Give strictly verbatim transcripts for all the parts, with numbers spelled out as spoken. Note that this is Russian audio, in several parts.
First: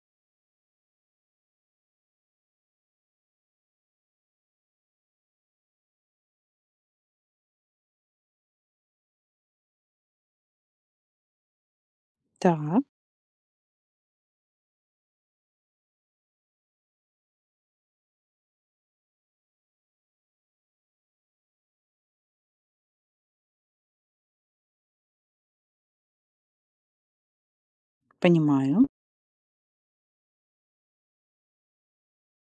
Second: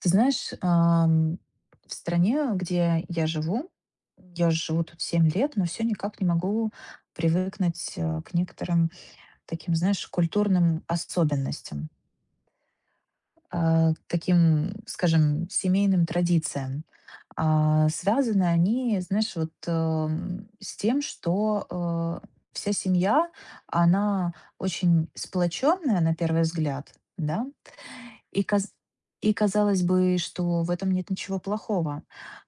Ты знаешь, ам, в стране, где я живу, я живу тут семь лет, но все никак не могу привыкнуть э, к некоторым таким, знаешь, культурным особенностям, Так, а, к таким, скажем, семейным традициям. А, Связаны они, знаешь, вот эм, с тем, что э, вся семья, она очень сплоченная на первый взгляд, да, и каз понимаю. и казалось бы, что в этом нет ничего плохого.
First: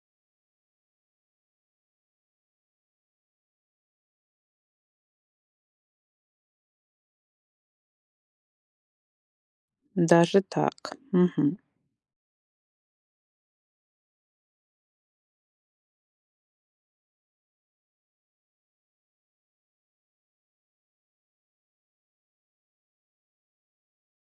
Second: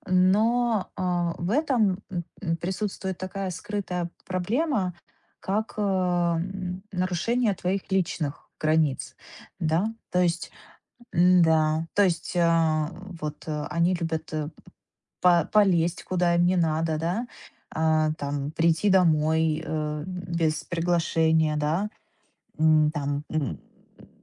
Но, а, в этом, м, м, присутствует такая скрытая проблема, как, э, м, нарушение твоих личных границ, да. То Даже есть, так. Мгм. м-да, то есть, а, вот, э, они любят, э, по полезть, куда им не надо, да, а, там прийти домой, э, без приглашения, да, м, там, м,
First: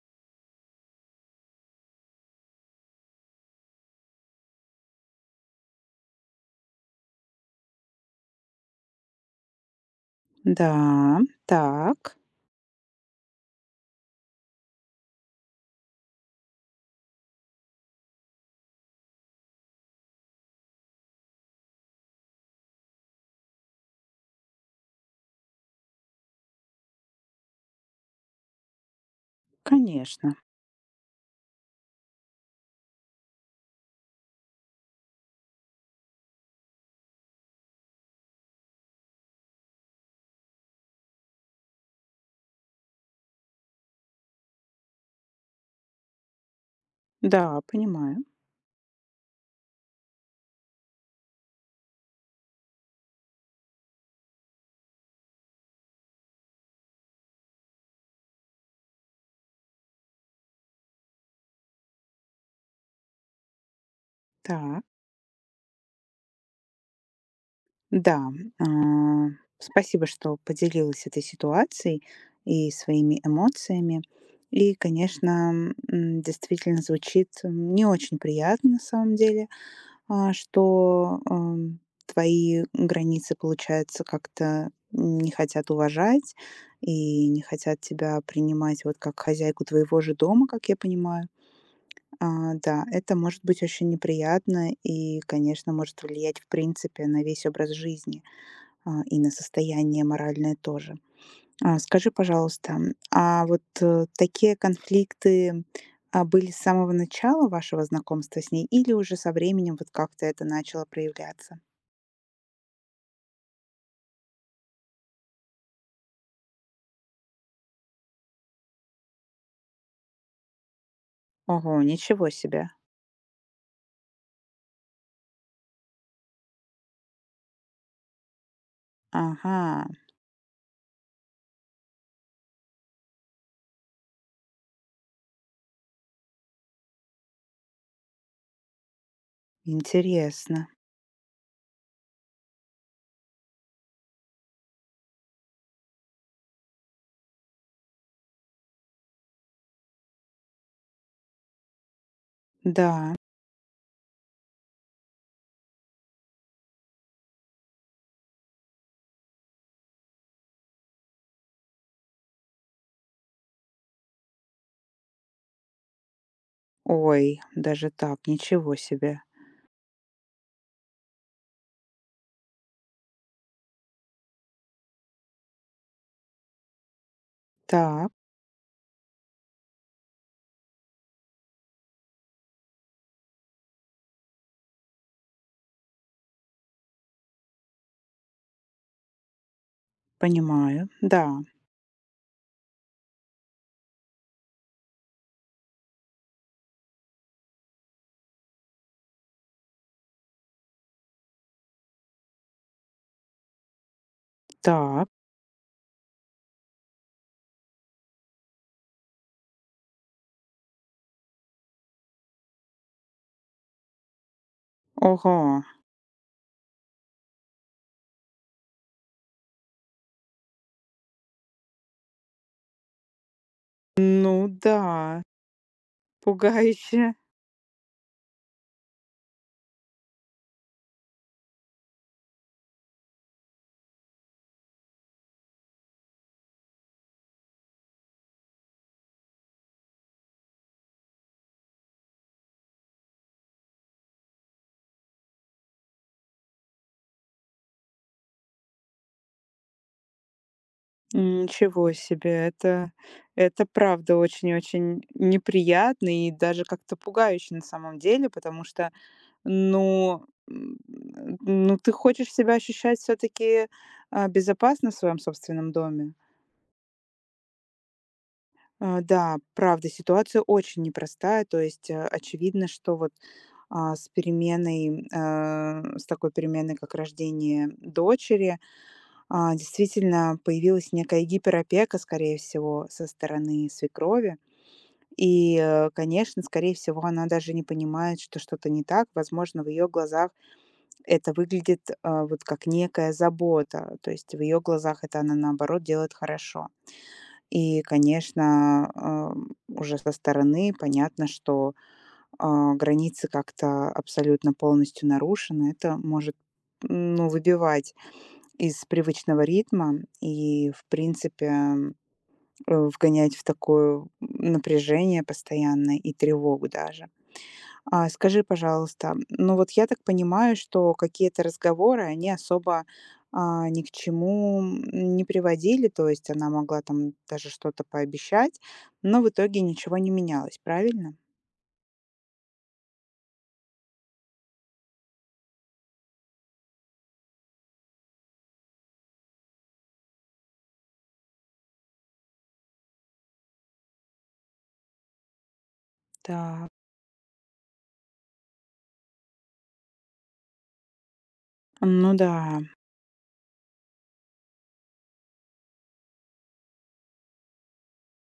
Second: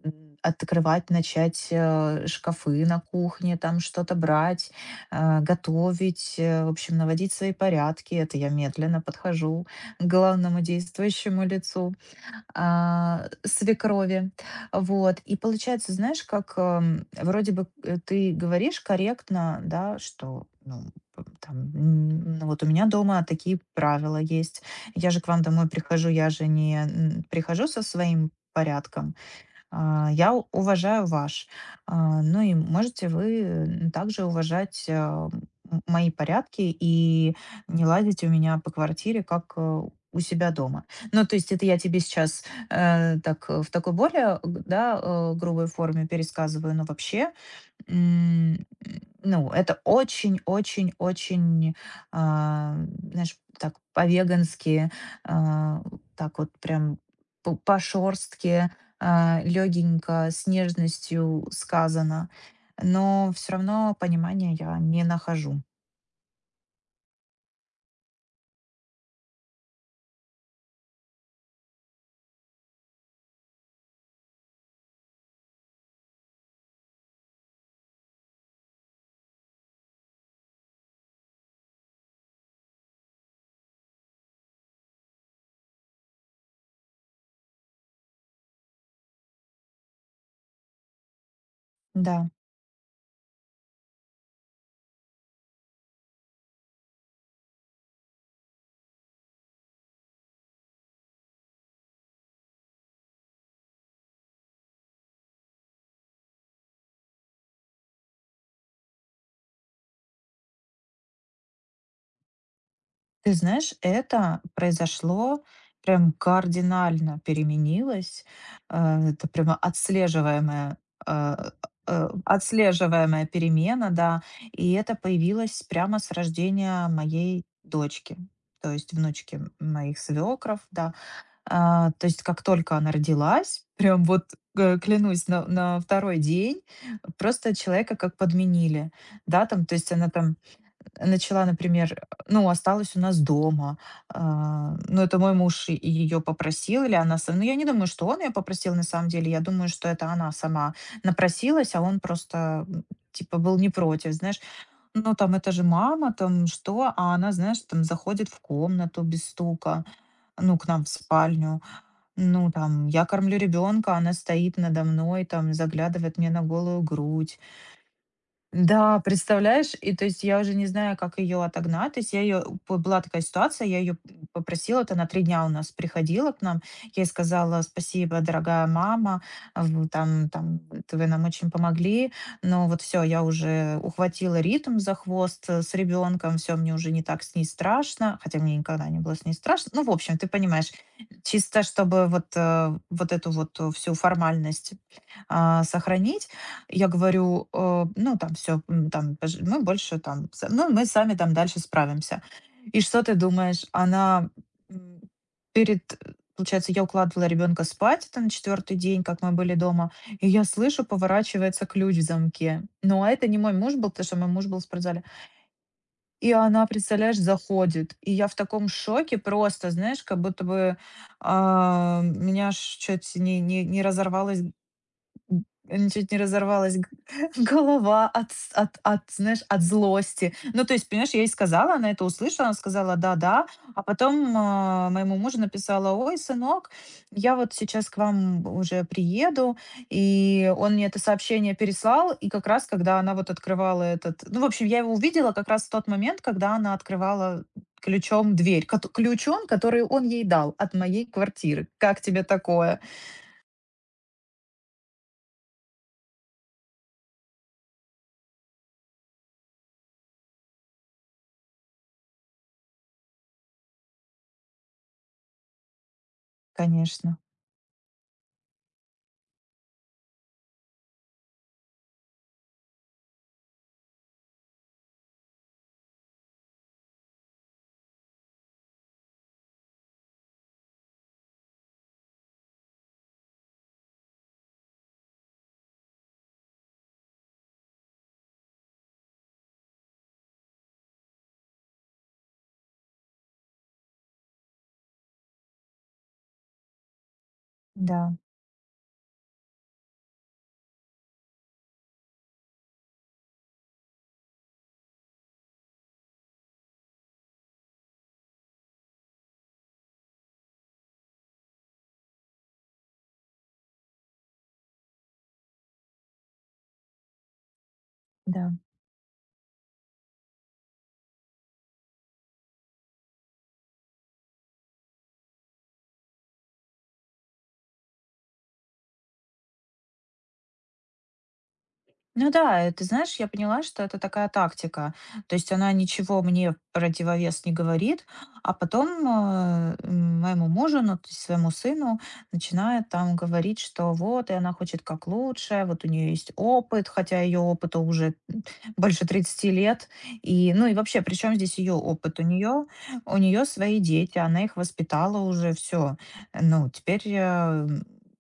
м, открывать, начать э, шкафы на кухне, там что-то брать, э, готовить, э, в общем, наводить свои порядки. Это я медленно подхожу к главному Да, действующему лицу, так, а, свекрови. Вот. И получается, знаешь, как эм, вроде бы э, ты говоришь корректно, да, что ну, п- там, м, ну, вот у меня дома такие правила есть. Я же к вам домой прихожу, я же не м, прихожу со своим порядком. А, Я конечно. у- уважаю ваш. А, Ну и можете вы м, также уважать, а, м- мои порядки и не лазить у меня по квартире, как э, у себя дома. Ну, то есть это я тебе сейчас э, так э, в такой более, г- да, э, грубой форме пересказываю, но вообще Да, понимаю. М, ну, это очень-очень-очень, а, знаешь, так по-вегански, а, так вот прям по по-шорстке, а, легенько, с нежностью сказано. Но все равно понимания я Так, не нахожу. да. а, Спасибо, что поделилась этой ситуацией и своими эмоциями. И, конечно, м, действительно звучит м, не очень приятно на самом деле. А, что, ам, твои границы, получается, как-то не хотят уважать и не хотят тебя принимать вот как хозяйку твоего же дома, как я понимаю. Да. А, да, это может быть очень неприятно и, конечно, может влиять, в принципе, на весь образ жизни, а, и на состояние моральное тоже. А, скажи, пожалуйста, м, а вот, э, такие конфликты, а, были с самого начала вашего знакомства с ней или уже со временем вот как-то это начало проявляться? Ты знаешь, это произошло прям кардинально переменилось. Э, Это прямо отслеживаемая э, Ого, э, ничего себе. отслеживаемая перемена, да, и это появилось прямо с рождения моей дочки, то есть внучки Ага, моих свекров, да. А, то есть как только она родилась, прям вот э, клянусь, на, на второй день просто человека как подменили, да, там, то есть она там интересно. начала, например, ну, осталась у нас дома. А, ну, это мой муж ее попросил, или она сама. Ну, я не думаю, что он ее попросил на самом деле. Я думаю, что это она сама напросилась, а он просто м, Да. типа был не против, знаешь. Ну, там, это же мама, там что? А она, знаешь, там заходит в комнату без стука, ну, к нам в спальню. Ну, там, я кормлю ребенка, она стоит надо мной, там, заглядывает мне на голую грудь, Ой, даже так, ничего да, себе. представляешь? И то есть я уже не знаю, как ее отогнать. То есть я ее была такая ситуация, я ее попросила, вот она три дня у нас приходила к нам. Я ей сказала: Так, «Спасибо, дорогая мама, а, в там там т вы нам очень помогли, но вот все, я уже ухватила ритм за хвост, э, с ребенком, все, мне уже не так с ней страшно». Хотя мне никогда не было с ней страшно. Ну, в общем, ты понимаешь, понимаю. Да. чисто чтобы вот, э, вот эту вот, э, всю формальность, а, сохранить. Я говорю, э, ну, там все, там пож мы больше там са ну, мы сами там дальше справимся. И что ты думаешь? Она, м, Так. перед э, получается, я укладывала ребенка спать, это на четвертый день, как мы были дома, и я слышу, поворачивается ключ в замке. Ну, а это не мой муж был, потому что мой муж был в спортзале. Ого. И она, представляешь, заходит. И я в таком шоке просто, знаешь, как будто бы, а, меня аж чуть не не не Ну разорвалось. да, М, чуть не разорвалась г пугающе. голова от с от от, знаешь, от злости. Ну, то есть, понимаешь, я ей сказала, она это услышала, она сказала: «Да-да». А потом, а, моему мужу написала: «Ой, сынок, я вот сейчас к вам уже приеду». И он мне это сообщение переслал, и как раз когда она вот открывала этот ну, в общем, я его увидела как раз в тот момент, когда она открывала ключом дверь, кот ключом, который он ей дал от моей квартиры. Ничего Как тебе себе, такое? это, это правда очень-очень неприятно и даже как-то пугающе на самом деле, потому что, ну, м, ну ты хочешь себя ощущать все-таки безопасно в своем собственном доме. Конечно. А, Да, правда, ситуация очень непростая, то есть э, очевидно, что вот а, с переменой, э, с такой переменной, как рождение дочери, а, действительно появилась некая гиперопека, скорее всего, со стороны свекрови. И, э, конечно, скорее всего, она даже не понимает, что что-то не так. Возможно, в ее глазах это выглядит а, вот как некая забота. То есть в ее глазах это она, наоборот, делает хорошо. И, Да, конечно, ам, уже со стороны понятно, что а, границы как-то абсолютно полностью нарушены. Это может, м, ну, выбивать из привычного ритма и, в принципе, м, э, вгонять в такое напряжение постоянное и тревогу даже. А скажи, да. пожалуйста, ну вот я так понимаю, что какие-то разговоры, они особо, а, ни к чему м, не приводили, то есть она могла там даже что-то пообещать, но в итоге ничего не менялось, правильно? Ну да, э, ты знаешь, я поняла, что это такая тактика. То есть она ничего мне в противовес не говорит, а потом э, м, моему мужу, ну, то есть своему сыну, начинает там говорить, что вот, и она хочет как лучше, вот у нее есть Так. опыт, хотя ее опыту уже м, больше тридцати лет. И, ну и вообще, причем здесь ее Ну опыт? У да, нее, у нее свои дети, она их воспитала уже, все. Ну, теперь э,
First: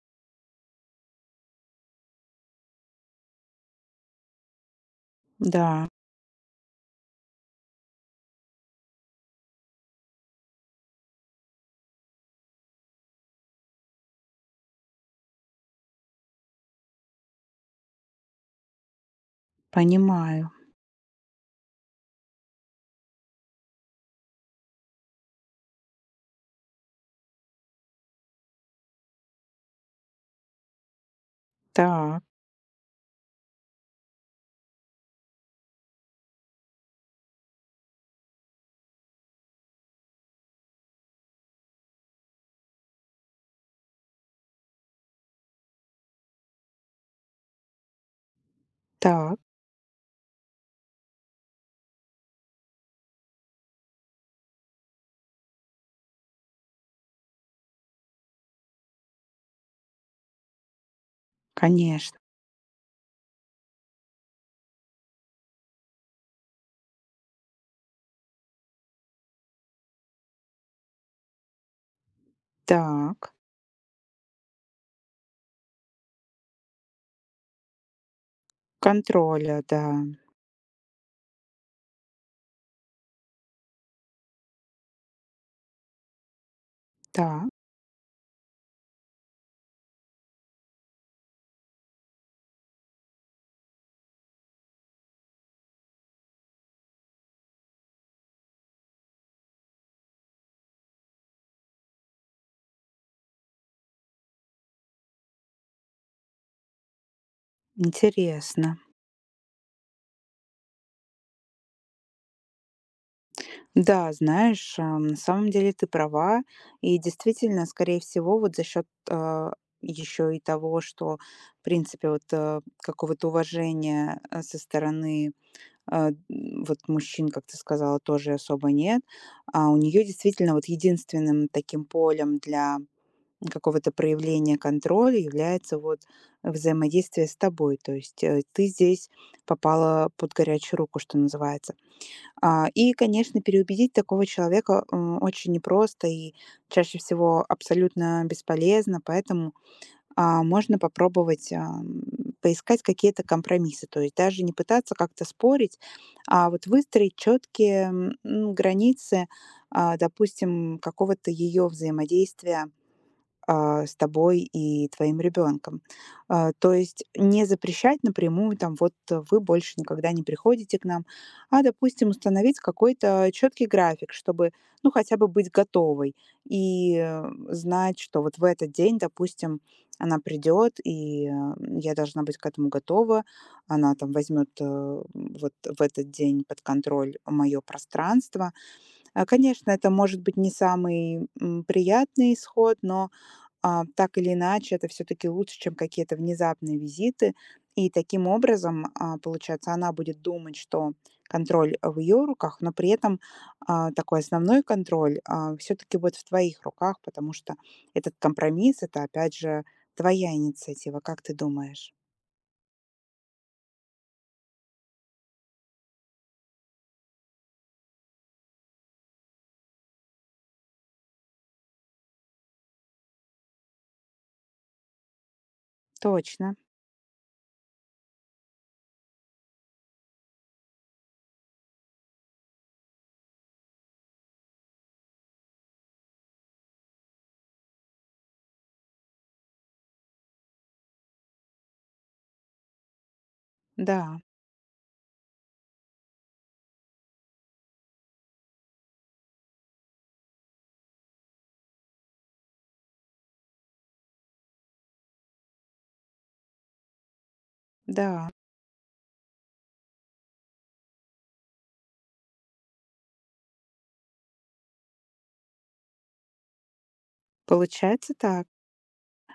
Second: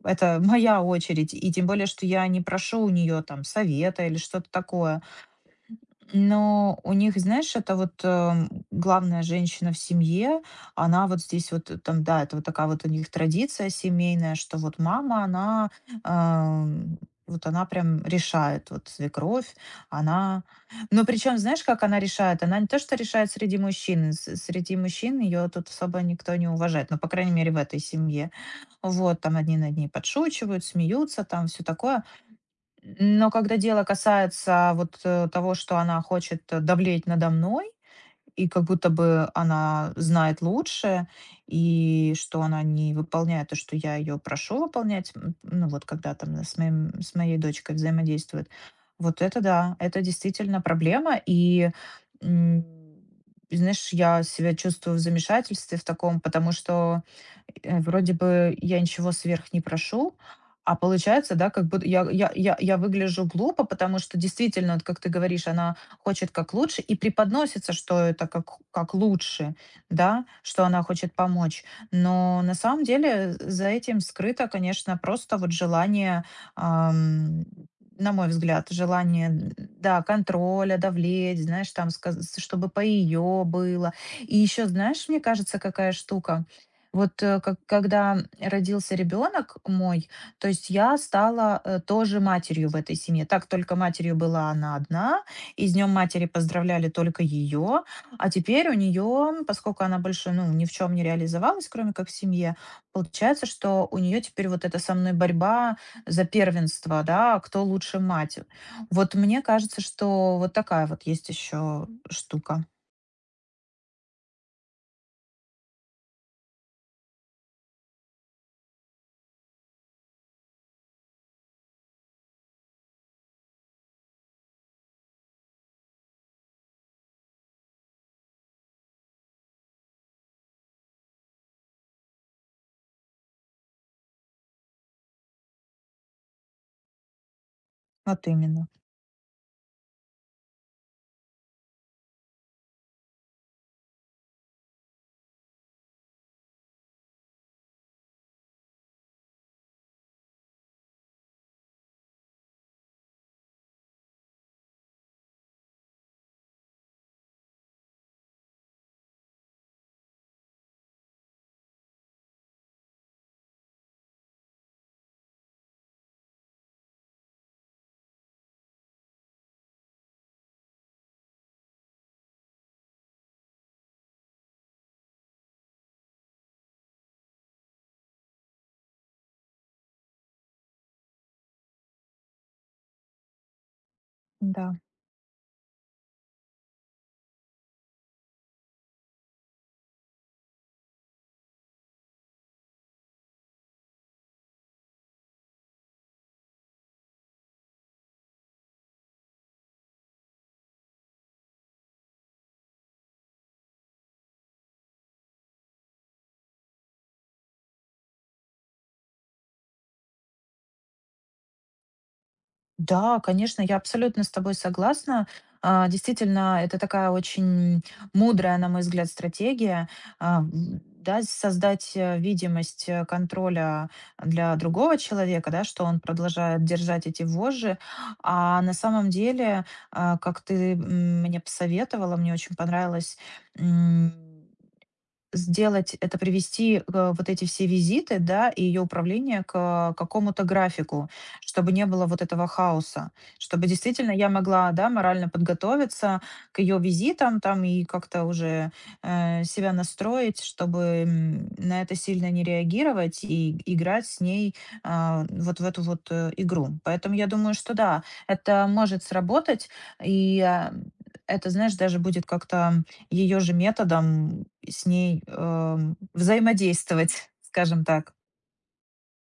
это моя очередь. И тем более, что я не прошу у нее там совета или что-то такое. да, Но у них, знаешь, это вот э, главная женщина в семье, она вот здесь вот э, там, да, это вот такая вот у них традиция семейная, что вот мама, она эм, вот она прям решает, вот свекровь, она... понимаю. Но причем, знаешь, как она решает? Она не то, что решает среди мужчин, с- среди мужчин, ее тут особо никто не уважает, ну, по крайней мере, в этой семье. Вот, там одни над ней подшучивают, смеются, там все такое. Так, Но когда дело касается вот, э, того, что она хочет, э, давлеть надо мной, и как будто бы она знает лучше, и что она не выполняет то, что я ее прошу выполнять, м, ну, вот когда там с моим с моей дочкой взаимодействует. Вот так, это да, это действительно проблема. И, м, знаешь, я себя чувствую в замешательстве в таком, потому что Э, вроде бы я ничего сверх не прошу, а получается, да, как будто я конечно. я я я выгляжу глупо, потому что действительно, вот как ты говоришь, она хочет как лучше и преподносится, что это как как лучше, да, что она хочет помочь. Но на самом Так. деле за этим скрыто, конечно, просто вот желание, ам, на мой взгляд, желание, н- Контроля, да. да, контроля, давлеть, знаешь, там, сказ- чтобы по ее было. И еще, знаешь, мне кажется, какая штука? Вот, э, Да, как когда родился ребенок мой, то есть я стала, э, тоже матерью в этой семье. Так, только матерью была она одна, и с днем матери поздравляли только ее. А теперь у нее, поскольку она больше, ну, ни в чем не реализовалась, кроме как в семье, получается, что у нее теперь вот эта со мной борьба за первенство, да, кто лучше мать. интересно. Вот мне кажется, что вот такая вот есть еще штука. Да, знаешь, а, на самом деле ты права. И действительно, скорее всего, вот за счет еще и того, что, в принципе, вот э, какого-то уважения э, со стороны э, м, вот мужчин, как ты сказала, тоже особо нет. А у нее действительно вот единственным таким полем для какого-то проявления контроля является вот взаимодействие с тобой. То есть Вот э, ты именно. здесь попала под горячую руку, что называется. А, и, конечно, переубедить такого человека, м, очень непросто и чаще всего абсолютно бесполезно, поэтому, а, можно попробовать, ам, поискать какие-то компромиссы. То есть даже не пытаться как-то спорить, а вот выстроить четкие границы, а, допустим, какого-то ее взаимодействия а, с тобой и твоим ребенком. А, то есть не запрещать напрямую, там, вот э, вы больше никогда не приходите к нам, а, допустим, установить какой-то четкий график, чтобы, ну, хотя бы быть готовой и э, знать, что вот в этот день, допустим, она придет, и э, я должна быть к этому готова. Она там возьмет э, Да. вот в этот день под контроль мое пространство. А, Конечно, это может быть не самый м, приятный исход, но а, так или иначе, это все-таки лучше, чем какие-то внезапные визиты. И таким образом, а, получается, она будет думать, что контроль а, в ее руках, но при этом а, такой основной контроль все-таки будет в твоих руках, потому что этот компромисс, это опять же твоя инициатива, как ты думаешь? Да, конечно, я абсолютно с тобой согласна. А, Действительно, это такая очень мудрая, на мой взгляд, стратегия. а, м, Да, создать э, видимость э, контроля для другого человека, да, что он Точно, продолжает держать эти вожжи. А на самом деле, а, как ты м, мне посоветовала, мне очень понравилось сделать это, привести, э, вот эти все визиты, да, и ее управление к э, какому-то графику, чтобы не было вот этого хаоса, чтобы действительно да, я могла, да, морально подготовиться к ее визитам там и как-то уже э, себя настроить, чтобы м, на это сильно не реагировать и играть с ней, а, вот в эту вот э, игру. Поэтому я думаю, что да, да, это может сработать, и а, это, знаешь, даже будет как-то ее же методом с ней, эм, взаимодействовать, скажем получается так. так.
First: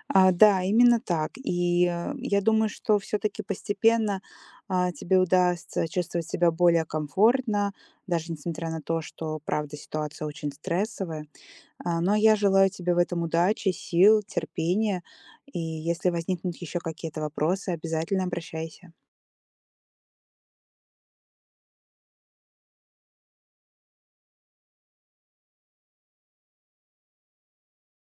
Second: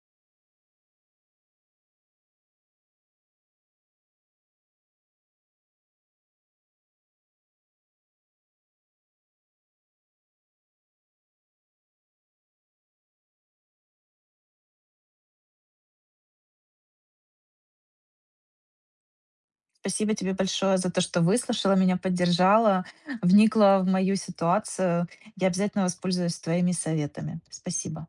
А, да, именно так. И, э, я думаю, что все таки постепенно, а, тебе удастся чувствовать себя более комфортно, даже несмотря на то, что, правда, ситуация очень стрессовая. А, но я желаю тебе в этом удачи, сил, терпения. И если возникнут еще какие-то вопросы, обязательно обращайся. Спасибо тебе большое за то, что выслушала меня, поддержала, вникла в мою ситуацию. Я обязательно воспользуюсь твоими советами. Спасибо.